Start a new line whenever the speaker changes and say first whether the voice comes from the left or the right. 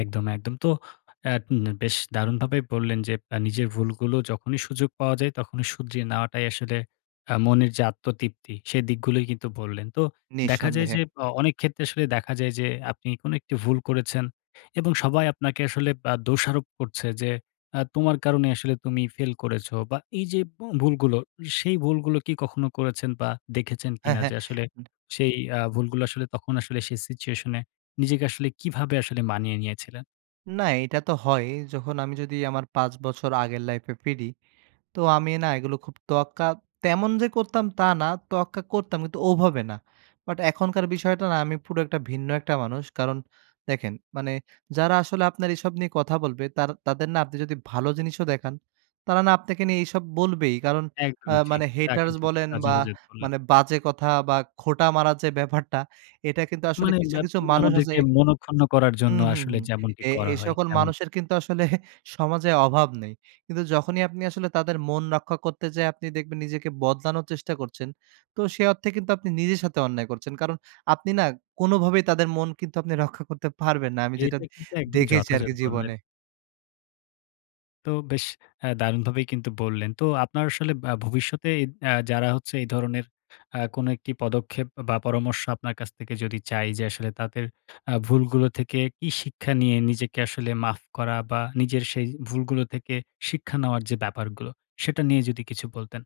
left: একদম, একদম। তো এ্যাঁ এন বেশ দারুণভাবে বললেন যে, এ্যাঁ নিজের ভুলগুলো যখনই সুযোগ পাওয়া যায় তখনই শুধিয়ে নেওয়াটাই আসলে, এ্যাঁ মনের যে আত্মতৃপ্তি। সে দিকগুলোই কিন্তু বললেন। তো দেখা যায়
right: নিঃসন্দেহে।
left: যে অ অনেক ক্ষেত্রে আসলে দেখা যায় যে আপনি কোন একটি ভুল করেছেন এবং সবাই আপনাকে আসলে আ দোষারোপ করছে যে আ তোমার কারণে আসলে তুমি ফেইল করেছো বা এই যে ব ভুলগুলো, সেই ভুলগুলো কি কখনো করেছেন বা দেখেছেন
right: হ্যাঁ,
left: কিনা
right: হ্যাঁ।
left: যে, আসলে সেই এ্যাঁ ভুলগুলো আসলে তখন আসলে সেই সিচুয়েশন এ নিজেকে আসলে কিভাবে আসলে মানিয়ে নিয়েছিলেন?
right: না, এইটা তো হয় যখন আমি যদি আমার ৫ বছর আগের লাইফ এ ফিরি, তো আমি না এগুলো খুব তোয়াক্কা তেমন যে করতাম তা না, তোয়াক্কা করতাম কিন্তু ওভাবে না। বাট এখনকার বিষয়টা না আমি পুরো একটা ভিন্ন একটা মানুষ। কারণ দেখেন, মানে যারা আসলে আপনার এসব নিয়ে কথা বলবে তার তাদের না আপনি যদি ভালো জিনিসও দেখান, তারা না আপনাকে নিয়ে এসব বলবেই কারণ আ
left: একদমই ঠিক।
right: মানে
left: তা
right: হেটার্স
left: কিন্তু
right: বলেন বা
left: [unintelligible]
right: মানে বাজে কথা বা খোঁটা মারার যে ব্যাপারটা এটা কিন্তু আসলে
left: মানে
right: কিছু,
left: ব্যাপ
right: কিছু মানুষ আছে
left: আমাদেরকে মনঃক্ষুন্ন করার জন্য
right: হুম, হুম,
left: আসলে
right: হুম
left: যেমনটি
right: এ
left: করা
right: এ
left: হয়
right: সকল
left: তেমনটি।
right: মানুষের কিন্তু আসলে সমাজে অভাব নেই। কিন্তু যখনই আপনি আসলে তাদের মন রক্ষা করতে যায়ে আপনি দেখবেন নিজেকে বদলানোর চেষ্টা করছেন। তো সে অর্থে কিন্তু আপনি নিজের সাথে অন্যায় করছেন। কারণ আপনি না, কোনভাবেই তাদের মন কিন্তু আপনি রক্ষা করতে পারবেন না। আমি যেটা
left: এটা কিন্তু একদম
right: দেখেছি
left: যথাযথ
right: আরকি,
left: বললেন।
right: জীবনে।
left: তো বেশ এ্যাঁ দারুণভাবেই কিন্তু বললেন। তো আপনার আসলে আ ভবিষ্যতে আ যারা হচ্ছে এই ধরনের আ কোন একটি পদক্ষেপ বা পরামর্শ আপনার কাছ থেকে যদি চাই যে আসলে আ তাদের আ ভুলগুলো থেকে কি শিক্ষা নিয়ে নিজেকে আসলে মাফ করা বা নিজের সেই ভুলগুলো থেকে শিক্ষা নেওয়ার যে ব্যাপারগুলো, সেটা নিয়ে যদি কিছু বলতেন।